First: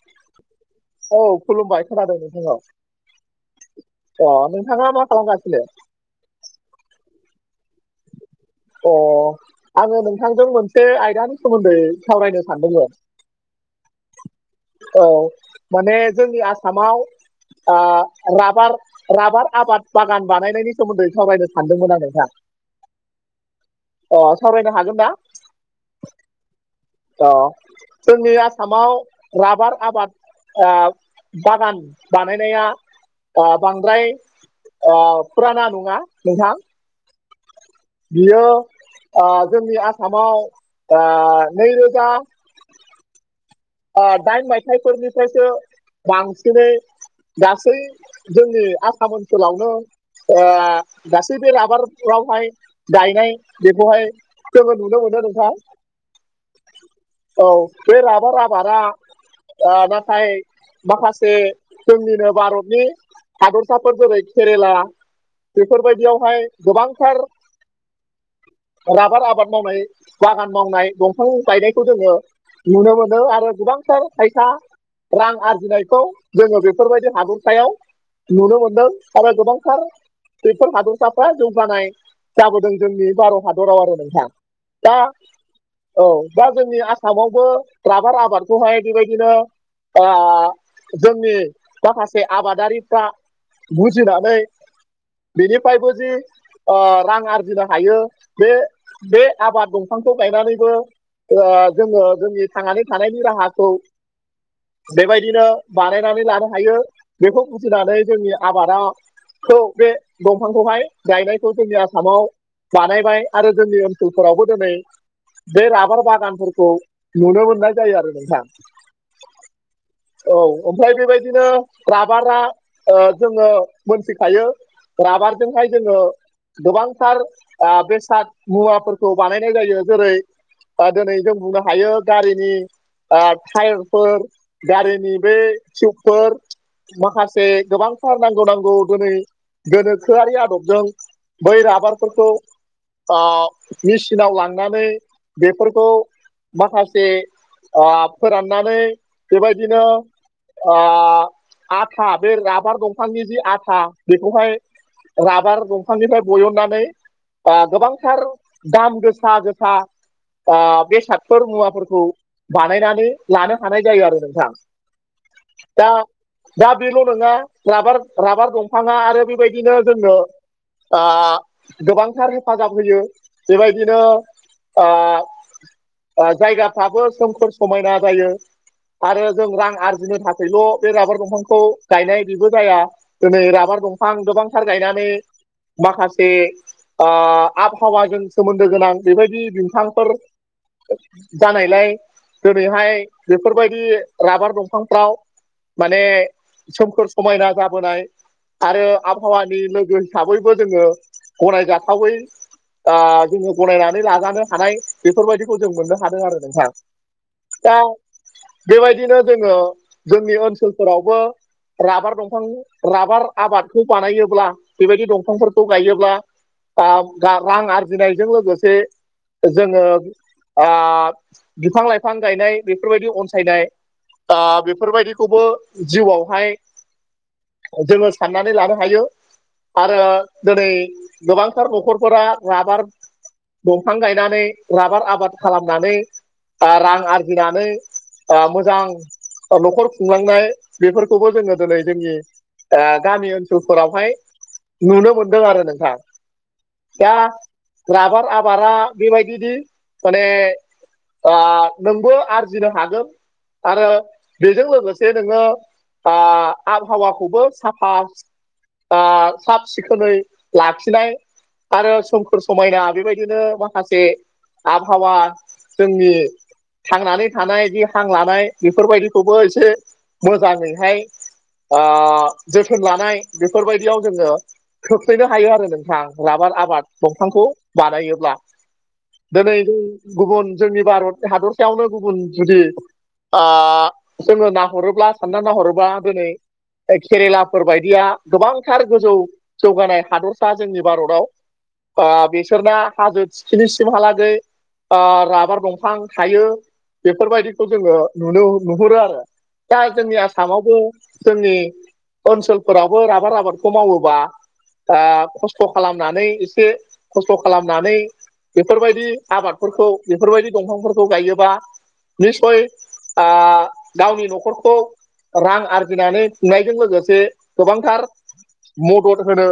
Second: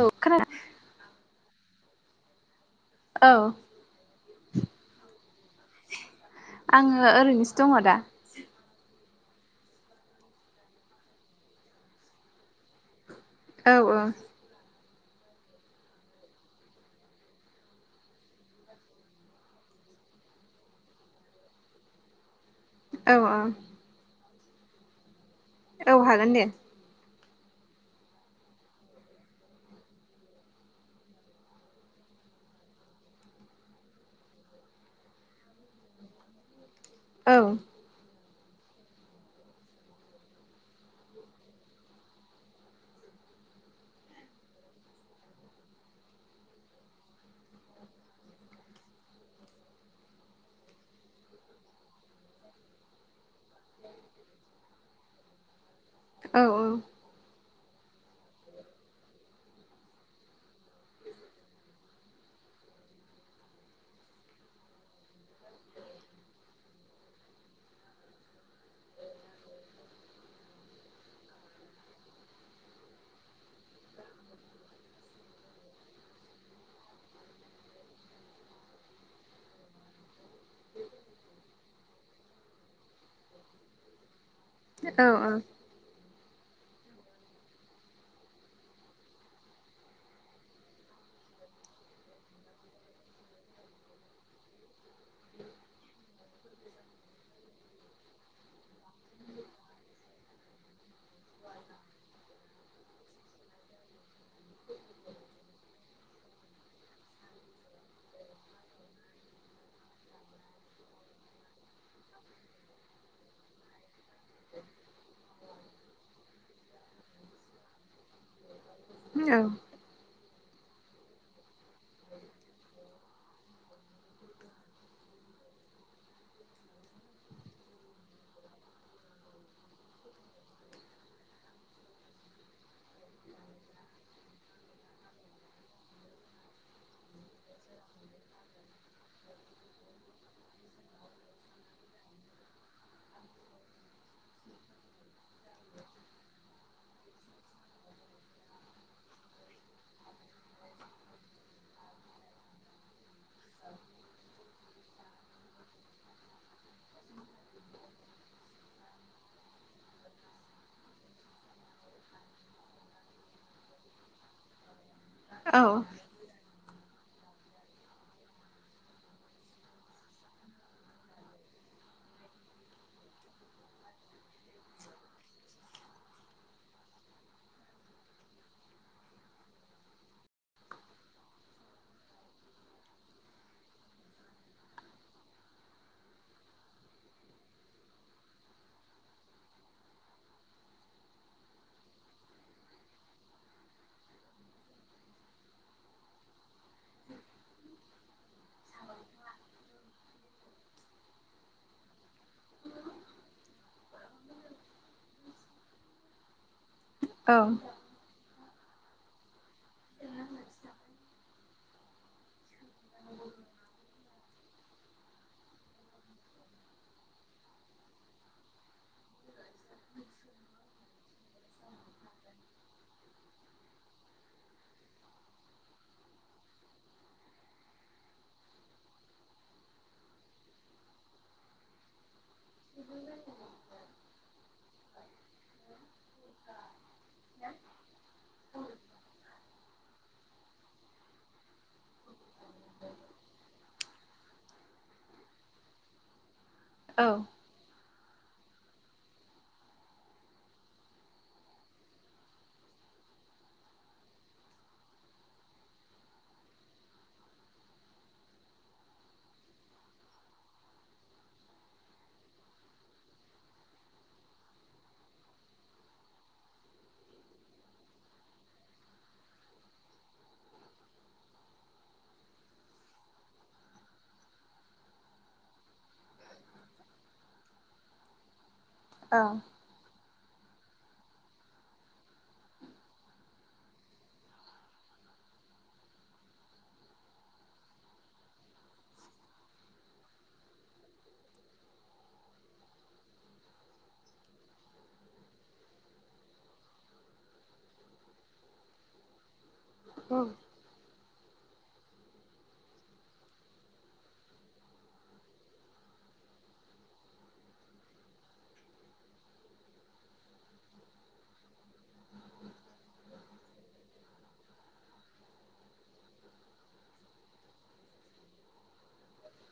औ खोना औ खुलुमबाय खोनादों नोंथां औ अ नोंथाङा मा खालामगासिनो? आङो ओरैनोसो दङ' दा अ आङो नोंथांजों मोनसे आयदानि सोमोन्दै सावरायनो सानदोंमोन। औ ओ औ माने जोंनि आसामाव ओ राबार राबार आबाद बागान बानायनायनि सोमोन्दै सावरायनो सानदोंमोन आरो ना औ ओ अ सावरायनो हागोन ना? औ हागोन दे अ जोंनि आसामाव राबार आबाद ओ बागान बानायनाया ओ बांद्राय ओ फुराना नङा नोंथां औ बियो ओ जोंनि आसामाव आ नैरोजा ओ दाइन मायथाइफोरनिफ्रायसो बांसिनै गासै जोंनि आसाम ओनसोलावनो ओ गासै बे राबार रावहाय गायनाय बेखौहाय जोङो नुनो मोनो नोंथां औ औ औ बे राबार आबारा ओ नाथाय माखासे जोंनिनो भारतनि हादरसाफोर जेरै केरेला बेफोरबायदियावहाय गोबांथार राबार आबाद मावनाय बागान मावनाय दंफां गायनायखौ जोङो नुनो मोन ओ आरो गोबांथार फाइसा रां आरजिनायखौ जोङो बेफोरबायदि हादरसायाव नुनो मोनदों आरो गोबांथार बेफोर हादरसाफ्रा जौगानाय जाबोदों जोंनि भारत हादराव आरो नोंथां दा औ औ दा जोंनि आसामावबो राभार आबादखौहाय बेबायदिनो आ जोंनि माखा से आबादारिफ्रा बुजिनानै बेनिफ्रायबो जि ओ रां आरजिनो हायो बे बे आबाद दंफांखौ गायनानैबो ओ जोङो जोंनि थांनानै थानायनि राहाखौ बेबायदिनो बानायनानै लानो हायो बेखौ बुजिनानै जोंनि आबादा खौ बे दंफांखौहाय गायनायखौ जोंनि आसामाव बानायबाय आरो जोंनि ओन लफोरावबो दिनै बे राबार बागानफोरखौ नुनो मोननाय जायो आरो नों थां औ ओमफ्राय बेबायदिनो राबारा ओ जोङो मोनथिखायो राबारजोंहाय जोङो गोबांथार आ बेसाद मुवाफोरखौ बानायनाय जायो जेरै से ओ दोनै जों बुंनो हायो गारिनि ओ टायेरफोर गारिनि बे टिउबफोर माखासे गोबांथार नांगौ नांगौ दोनै गोनोखोआरि आदबजों बै राबारफोरखौ ओ मेसिनाव लांनानै बेफोरखौ माखा जे ओ फोराननानै बेबायदिनो आ आथा बे राबार दंफांनि जि आथा बेखौहाय राबार दंफांनिफ्राय बयननानै आ गोबांथार दाम गोसा गोसा आ बेसादफोर मुवाफोर खौ बानायनानै लानो हानाय जायो आरो नोंथां दा दा बेल' नङा राबार राबार दंफाङा आरो बेबायदिनो जोंनो आ गोबांथार हेफाजाब होयो बेबायदिनो आ जायगाफ्राबो सोमखोर समायना जायो आरो जों रां आरजिनो थाखायल' बे राबार दंफांखौ गायनाय बेबो जाया दोनै राबार दंफां गोबांथार गायनानै माखासे आ आबहावाजों सोमोन्दो गोनां बेबायदि बिमफांफोर जानायलाय दोनैहाय बेफोरबायदि राबार दंफांफ्राव माने सोमखोर समायना जाबोनाय आरो आबहावानि लोगो हिसाबैबो जोङो गनायजाथावै आ जोङो गनायनानै लाजानो हानाय बेफोरबायदिखौ जों मोननो हादों आरो नोंथां औ दा बेबायदिनो जोङो जोंनि ओनसोलफोरावबो राबार दंफां राबार आबादखौ बानायोब्ला बेबायदि दंफांफोरखौ गायोब्ला गा रां आरजिनायजों लोगोसे जोङो आ बिफां लाइफां गायनाय बेफोरबायदि अनसायनाय आ बेफोरबायदिखौबो जिउआवहाय जोङो साननानै लानो हायो आरो दिनै गोबांथार नखरफोरा राबार दंफां गायनानै राबार आबाद खालामनानै आ रां आरजिनानै ओ मोजां ओ नखर खुंलांनाय बेफोरखौबो जोङो दिनै जोंनि आ गामि ओनसोलफोरावहाय नुनो मोनदों आरो नोंथां दा राबार आबारा बेबायदिनि माने आ नोंबो आरजिनो हागोन आरो बेजों लोगोसे नोङो आ आबहावाखौबो साफा आ साब सिखोनै लाखिनाय आरो सोमखोर समायना बेबायदिनो माखासे आबहावा जोंनि थांनानै थानाय बिदि हां लानाय बेफोरबायदिखौबो एसे मोजाङैहाय आं जोथोन लानाय बेफोरबायदियाव जोङो खोख्लैनो हायो आरो नोंथां राबार आबाद दंफांखौ बानायोबब्ला। ओं। जेरै गुबुन जोंनि भारतनि हादरसायावनो गुबुन जुदि आ जोङो नाहरोब्ला सानना नाहरोबा दिनै केरेलाफोर बायदिया गोबांथार गोजौ जौगानाय हादरसा जोंनि भारताव आ बिसोरना हाजो सिनिसिमहालाग आ राबार दंफां थायो बेफोरबायदिखौ जोङो नुनो नुहुरो आरो दा जोंनि औ आसामाव जोंनि ओनसोलफोरावबो राबार आबादखौ मावोबा आ खस्थ' खालामनानै एसे खस्थ' खालामनानै बेफोरबाय बिदि आबादफोरखौ बेफोरबायदि दंफांफोरखौ गायोबा निसय आ गावनि न'खरखौ रां आरजिनानै थुनलायजों लोगोसे गोबांथार मदद होनो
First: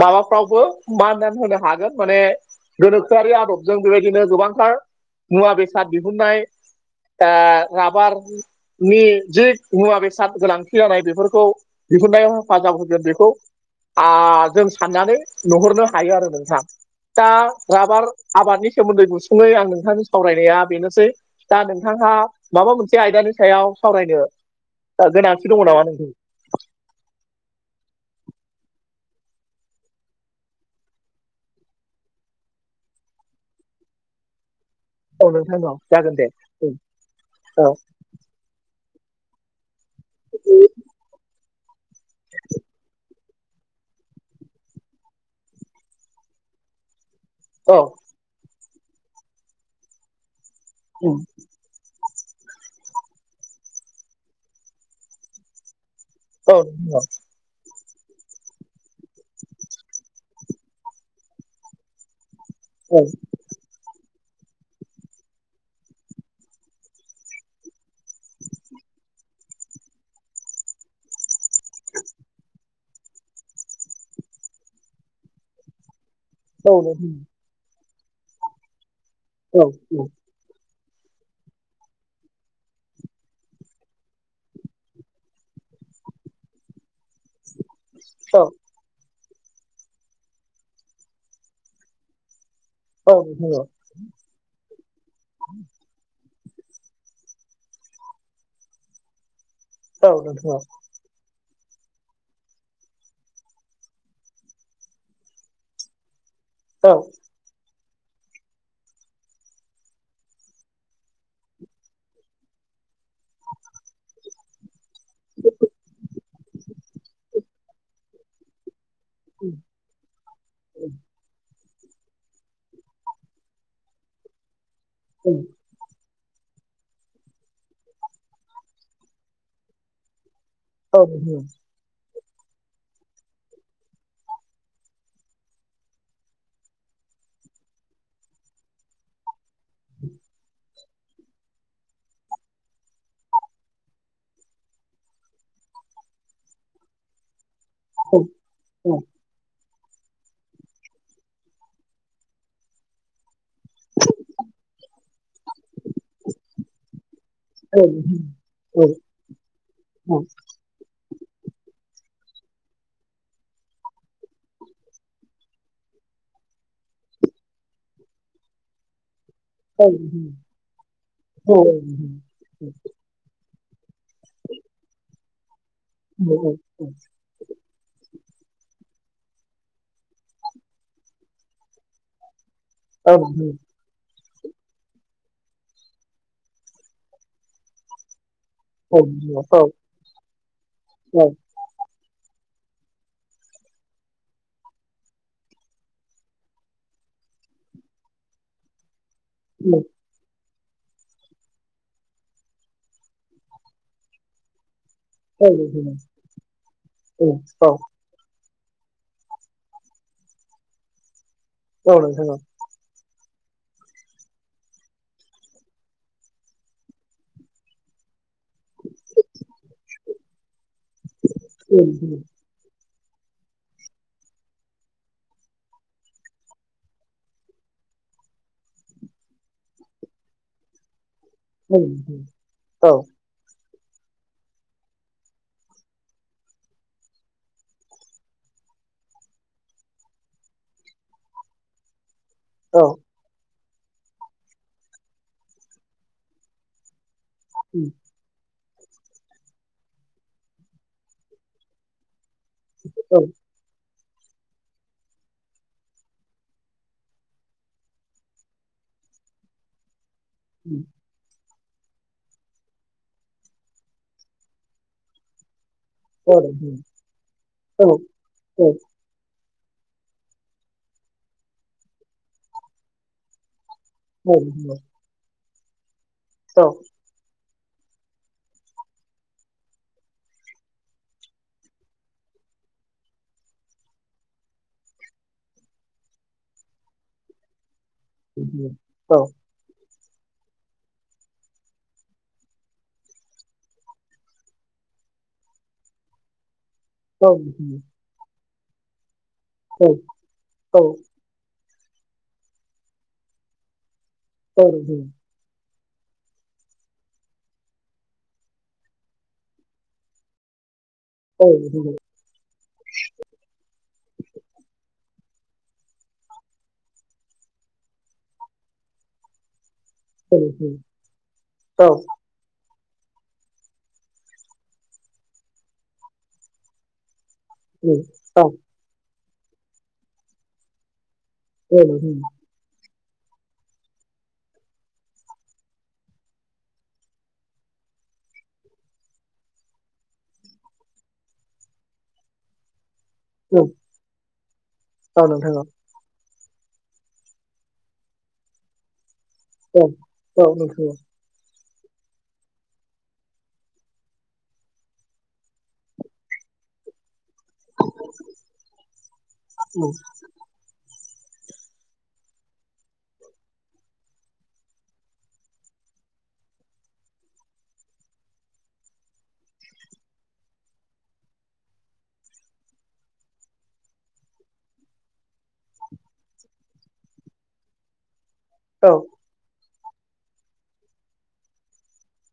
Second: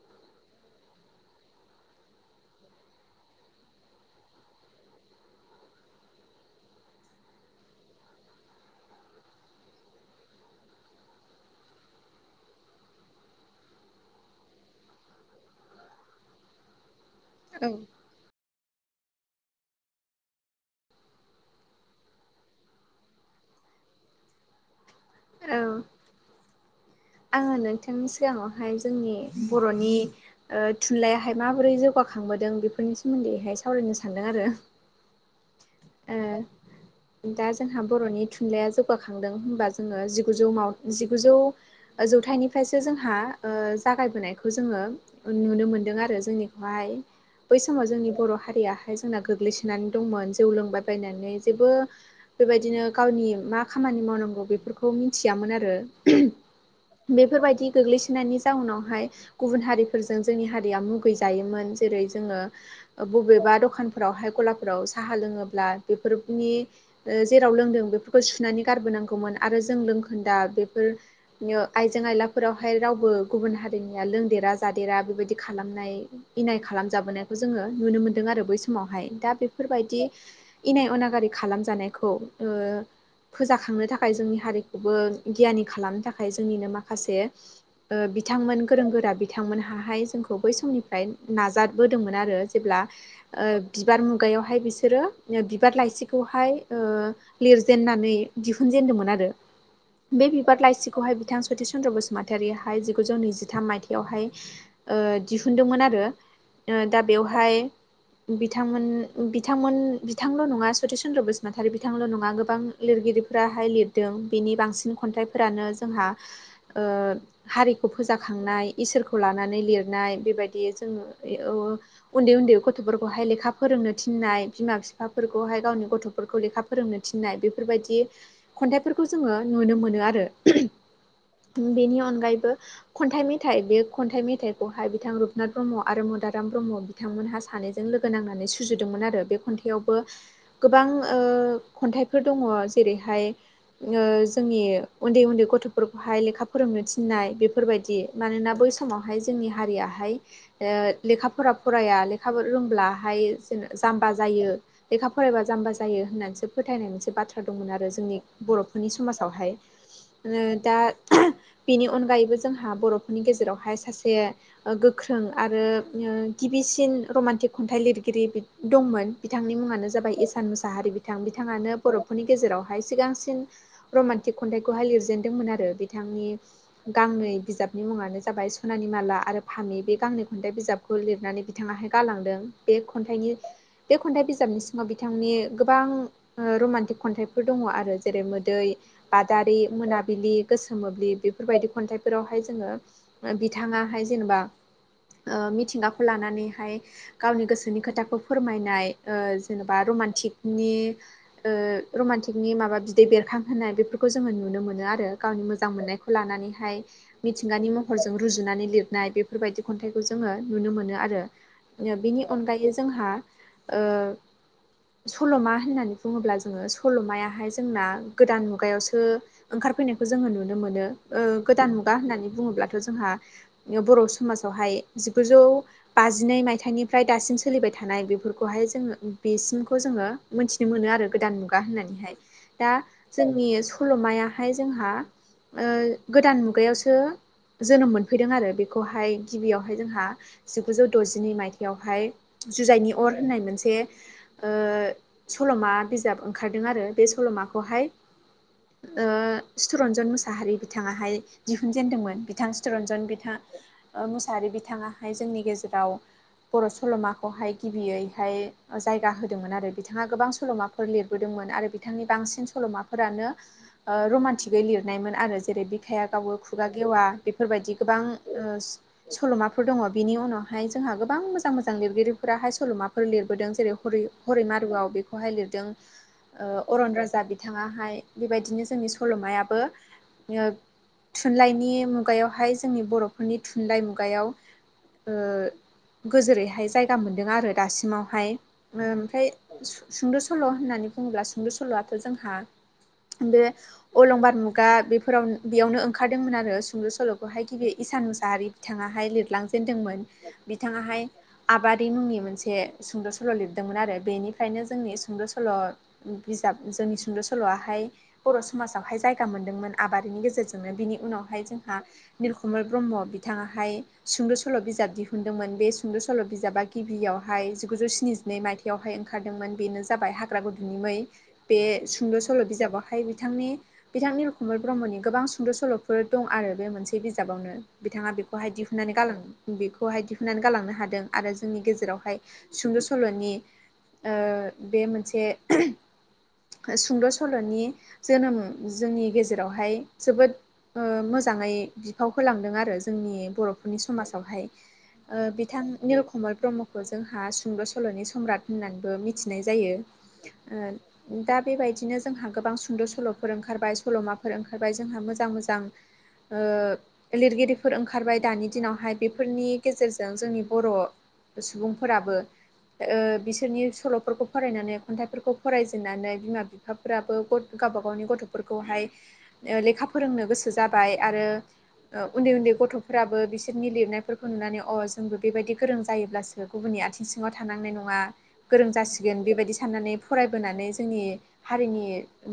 माबाफ्रावबो माननानै होनो हागोन माने गोनोख आरि आदबजों बेबायदिनो गोबांथार मुवा बेसाद दिहुननाय राबारनि जि मुवा बेसाद गोनांथि जानाय बेफोरखौ दिहुननायाव हेफाजाब होगोन बेखौ आ जों साननानै नुहरनो हायो आरो नोंथां दा राबार आबादनि सोमोन्दै गुसुङै आं नोंथांनि सावरायनाया बेनोसै दा नोंथांहा माबा मोनसे आयदानि सायाव सावरायनो गोनांथि औ दङ नामा नों आङो नोंथांनि सिगाङावहाय जोंनि बर'नि ओ थुनलाइाहाय माबोरै जौगाखांबोदों बेफोरनि सोमोन्दैहाय सावरायनो सानदों आरो। औ नोंथां औ जागोन ओ दे औ दा जोंहा बर'नि। थुनलाइया जौगाखांदों होनबा जोङो जिगुजौ जिगुजौ जौथाइनिफ्रायसो जोंहा ओ जागायबोनायखौ जोङो नुनो मोनदों आरो जोंनिखौहाय बै औ समाव जोंनि बर' हारियाहाय जोंना गोग्लैसोनानै दंमोन जौ लोंबायबायनानै जेबो बेबायदिनो गावनि मा खामानि मावनांगौ बेफोरखौ मिथियामोन आरो औ। औ बेफोरबायदि गोग्लैसोनायनि जाउनावहाय गुबुन हारिफोरजों जोंनि हारिया मुगै जायोमोन जेरै जोङो औ। बबेबा दखान फोरावहाय गलाफोराव साहा लोङोब्ला बेफोरनि जेराव लोंदों बेफोरखौ सुनानै गारबोनांगौमोन आरो जों लोंखोन्दा बेफोर आइजें आइलाफोरावहाय रावबो गुबुन हारिनिया लोंदेरा जादेरा बेबायदि खालामनाय। इनाय औ नोंथां औ नोंथां औ नोंथां औ नोंथां औ नोंथां औ खालामजाबोनायखौ जोङो नुनो मोन्दों आरो बै समावहाय दा बेफोरबायदि इनाय अनागारि खालामजानायखौ ओ फोजाखांनो थाखाय जोंनि हारिखौबो गियानि खालामनो थाखाय। जोंनिनो माखासे बिथांमोन गोरों गोरा बिथांमोनाहाय जोंखौ बै समनिफ्राय नाजाबोदोंमोन आरो जेब्ला बिबार मुगायावहाय बिसोरो बिबार लाइसिखौहाय ओ लिरजेननानै दिहुनजेनदोंमोन आरो बे बिबार लाइसिखौहाय बिथां सति चन्द्र बसुमतारिहाय जिगुजौ नैजिथाम माइथाइयावहाय ओ दिहुनदोंमोन आरो दा बेवहाय बिथांमोन बिथांमोन बिथांल' नङा सति चन्द्र बसुमतारि बिथांल' नङा गोबां लिरगिरिफोराहाय लिरदों बिनि बांसिन खन्थाइफोरानो जोंहा। हारिखौ फोजाखांनाय। इसोरखौ लानानै लिरनाय बेबायदि जोङो ए ओ उन्दै उन्दै गथ'फोरखौहाय लेखा फोरोंनो थिननाय बिमा बिफाफोरखौहाय गावनि गथ' फोरफोरखौ लेखा फोरोंनो थिन्नाय बेफोरबायदि खन्थाइफोरखौ जोङो नुनो मोनो आरो। औ नुयो। ओम बेनि अनगायैबो खन्थाइ मेथाइ बे खन्थाइ मेथाइखौहाय बिथां रुपनाथ ब्रह्म आरो मदाराम ब्रह्म बिथांमोनहा सानैजों लोगो नांनानै सुजुदोंमोन आरो। बे खन्थाइयावबो गोबां ओ खन्थाइफोर दङ जेरैहाय ओ जोंनि उन्दै उन्दै गथ' फोरखौहाय लेखा फोरोंनो थिन्नाय बेफोरबायदि। औ मानोना बै समावहाय जोंनि हारियाहाय ओ लेखाफोरा फराया लेखा रोंब्लाहाय जों जाम्बा जायो। लेखा फरायबा जाम्बा जायो होननानैसो फोथायनाय मोनसे बाथ्रा दंमोन आरो जोंनि बर'फोरनि समाजावहाय ओ दा बेनि अनगायैबो जोंहा बर'फोरनि गेजेरावहाय सासे ओ गोख्रों आरो ओ गिबिसिन रमान्टिक खन्थाइ लिरगिरि बि दंमोन। बिथांनि मुङानो जाबाय इसान मुसाहारि बिथां बिथाङानो बर'फोरनि गेजेरावहाय सिगांसिन रमान्टिक खन्थाइखौहाय लिरजेनदोंमोन आरो बिथांनि गांनै बिजाब नि मुङानो जाबाय सनानि माला आरो फामि बे गांनै खन्थाइ बिजाबखौ लिरनानै बिथाङाहाय गालांदों। बे खन्थाइनि बे खन्थाइ बिजाबनि सिङाव बिथांनि गोबां ओ रमान्टिक खन्थाइफोर दङ आरो जेरै मोदै बादारि, औ मोनाबिलि, गोसो मोब्लिब बेफोरबायदि खन्थाइ फोरावहाय जोङो ओ बिथाङाहाय जेनेबा ओ मिथिंगाखौ लानानैहाय गावनि गोसोनि खोथाखौ फोरमायनाय ओ जेनेबा रमानटिक नि ओ रमान्टिकनि माबा बिदै बेरखांहोनाय बेफोरखौ जोङो नुनो मोनो आरो। गावनि मोजां मोननायखौ लानानैहाय मिथिंगानि महरजों जों रुजुनानै लिरनाय बेफोरबायदि खन्थाइखौ जोङो नुनो मोनो आरो। [unintelligible] बिनि अनगायै जोंहा ओ सल'मा होननानै बुङोब्ला जोङो सल'मायाहाय जोंना गोदान मुगायावसो फैनायखौ जोङो नुनो मोनो ओ गोदान मुगा होननानै बुङोब्लाथ' जोंहा ओ बर' समाजावहाय जिगुजौ बाजिनै मायथाइनिफ्राय दासिम सोलिबाय थानाय बेफोरखौहाय जोङो बेसिमखौ जोङो मोनथिनो मोनो आरो गोदान मुगा होननानैहाय। दा जोंनि सल'माया बेहाय जोंहा ओ गोदान मुगायावसो जोनोम मोनफैदों आरो बेखौहाय गिबियावहाय जोंहा जिगुजौ द'जिनै मायथाइयावहाय। जुजाइनि अर होननाय मोनसे ओ सल'मा बिजाब ओंखारदों आरो। बे सल'माखौहाय ओ चितरन्जन मुसाहारि बिथाङाहाय दिहुनजेनदोंमोन। बिथां चितरन्जन बिथां ओ मुसाहारि बिथाङाहाय जोंनि गेजेराव बर' सल'माखौहाय गिबियैहाय जायगा होदोंमोन आरो बिथाङा गोबां सल'माफोर लिरबोदोंमोन आरो बिथांनि बांसिन सल'माफोरानो ओ रमान्टिकयै लिरनायमोन आरो जेरै बि बिखाया गावो खुगा गेवा बेफोरबायदि गोबां ओ सल'माफोर दङ' बिनि उनावहाय जोंहा गोबां मोजां मोजां लिरगिरिफोराहाय सल'माफोर लिरबोदों जेरै हरै हरै मारुआव बेखौहाय लिरदों ओ अरन राजा बिथाङाहाय। बेबायदिनो जोंनि सल'मायाबो ओ थुनलाइनि मुगायावहाय जोंनि बर'फोरनि थुनलाइ मुगायाव ओ गोजोरैहाय जायगा मोनदों आरो दासिमावहाय। ओमफ्राय सुं-सुंद' सल' होननानै बुङोब्ला सुंद' सल'आथ' जोंहा बे अलंबार मुगा बेफोराव बेयावनो ओंखारदोंमोन आरो सुंद' सल'खौहाय गिबि इसान मुसाहारि बिथाङाहाय लिरलांजेनदोंमोन बिथाङाहाय आबारि मुंनि मोनसे सुंद' सल' लिरदोंमोन आरो बेनिफ्रायनो जोंनि सुंद' सल सल' बिजाब जोंनि सुंद' सल'आहाय बर' समाजावहाय जायगा मोनदोंमोन आबारिनि गेजेरजोंनो बिनि उनावहाय जोंहा निलखमल ब्रह्म बिथाङाहाय सुंद' सल' बिजाब दिहुनदोंमोन बे सुंद' सल' बिजाबा गिबियावहाय जिगुजौ स्निजिनै मायथाइयावहाय ओंखारदोंमोन बेनो जाबाय हाग्रा गुदुंनि मै बे सुंद' सल' बिजाबावहाय बि थांनि बिथां निलखमल ब्रह्मनि गोबां सुंद' सल'फोर दं आरो बे मोनसे बिजाबावनो। बिथाङा बेखौहाय दिहुननानै गालां बेखौहाय दिहुननानै गालांनो हादों आरो जोंनि गेजेरावहाय सुंद' सल'नि ओ बे मोनसे सुंद' सल'नि जोनोम जोंनि गेजेरावहाय जोबोद ओ मोजाङै बिफाव होलांदों आरो जोंनि औ औ बर'फोरनि समाजावहाय औ ओ नोंथां बिथां औ निलखमल ब्रह्म बो जोंहा सुंद' सल'नि सम्राट होननानैबो मिथिनाय जायो औ औ नोंथां औ ओ दा बेबायदिनो जोंहा गोबां सु द' सल'फोर ओंखारबाय सल'माफोर ओंखारबाय जोंहा मोजां मोजां ओ लिरगिरि फोर ओंखारबाय दानि दिनावहाय बेफोरनि गेजेरजों जोंनि बर' सुबुंफोराबो। ओ बिसोरनि सल'फोरखौ फरायनानै खन्थाइफोरखौ फरायजेननानै बिमा बिफाफोराबो गथ गावबा गावनि गथ'फोरखौहाय लेखा ओ फोरोंनो गोसो जाबाय आरो ओ उन्दै उन्दै गथ'फोराबो बिसोरनि लिरनायफोरखौ नुनानै अ जोंबो बेबायदि गोरों जायोब्लासो जे गुबुननि आथिं सिङाव थानांनाय नङा। गोरों औ जासिगोन बेबायदि साननानै फरायबोनानै जोंनि हारिनि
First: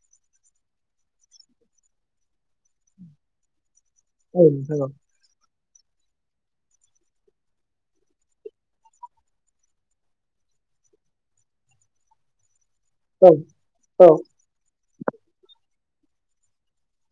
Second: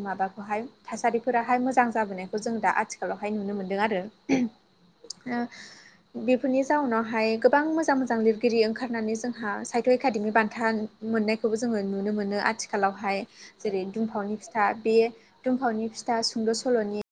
माबाखौहाय थासारिफोराहाय मोजां जाबोनायखौ जों दा आथिखालावहाय नुनो मोनदों आरो। औ नंगौ। ओ बिफोरनि जाउनावहाय गोबां मोजां मोजां लिरगिरि ओंखारनानै जोंहा साहित्य एकादेमि बान्था मोननायखौबो जोङो नुनो मोनो आथि खालावहाय औ जेरै औ दुमफावनि फिथा बे दुमफावनि फिथा सुंद' सल'नि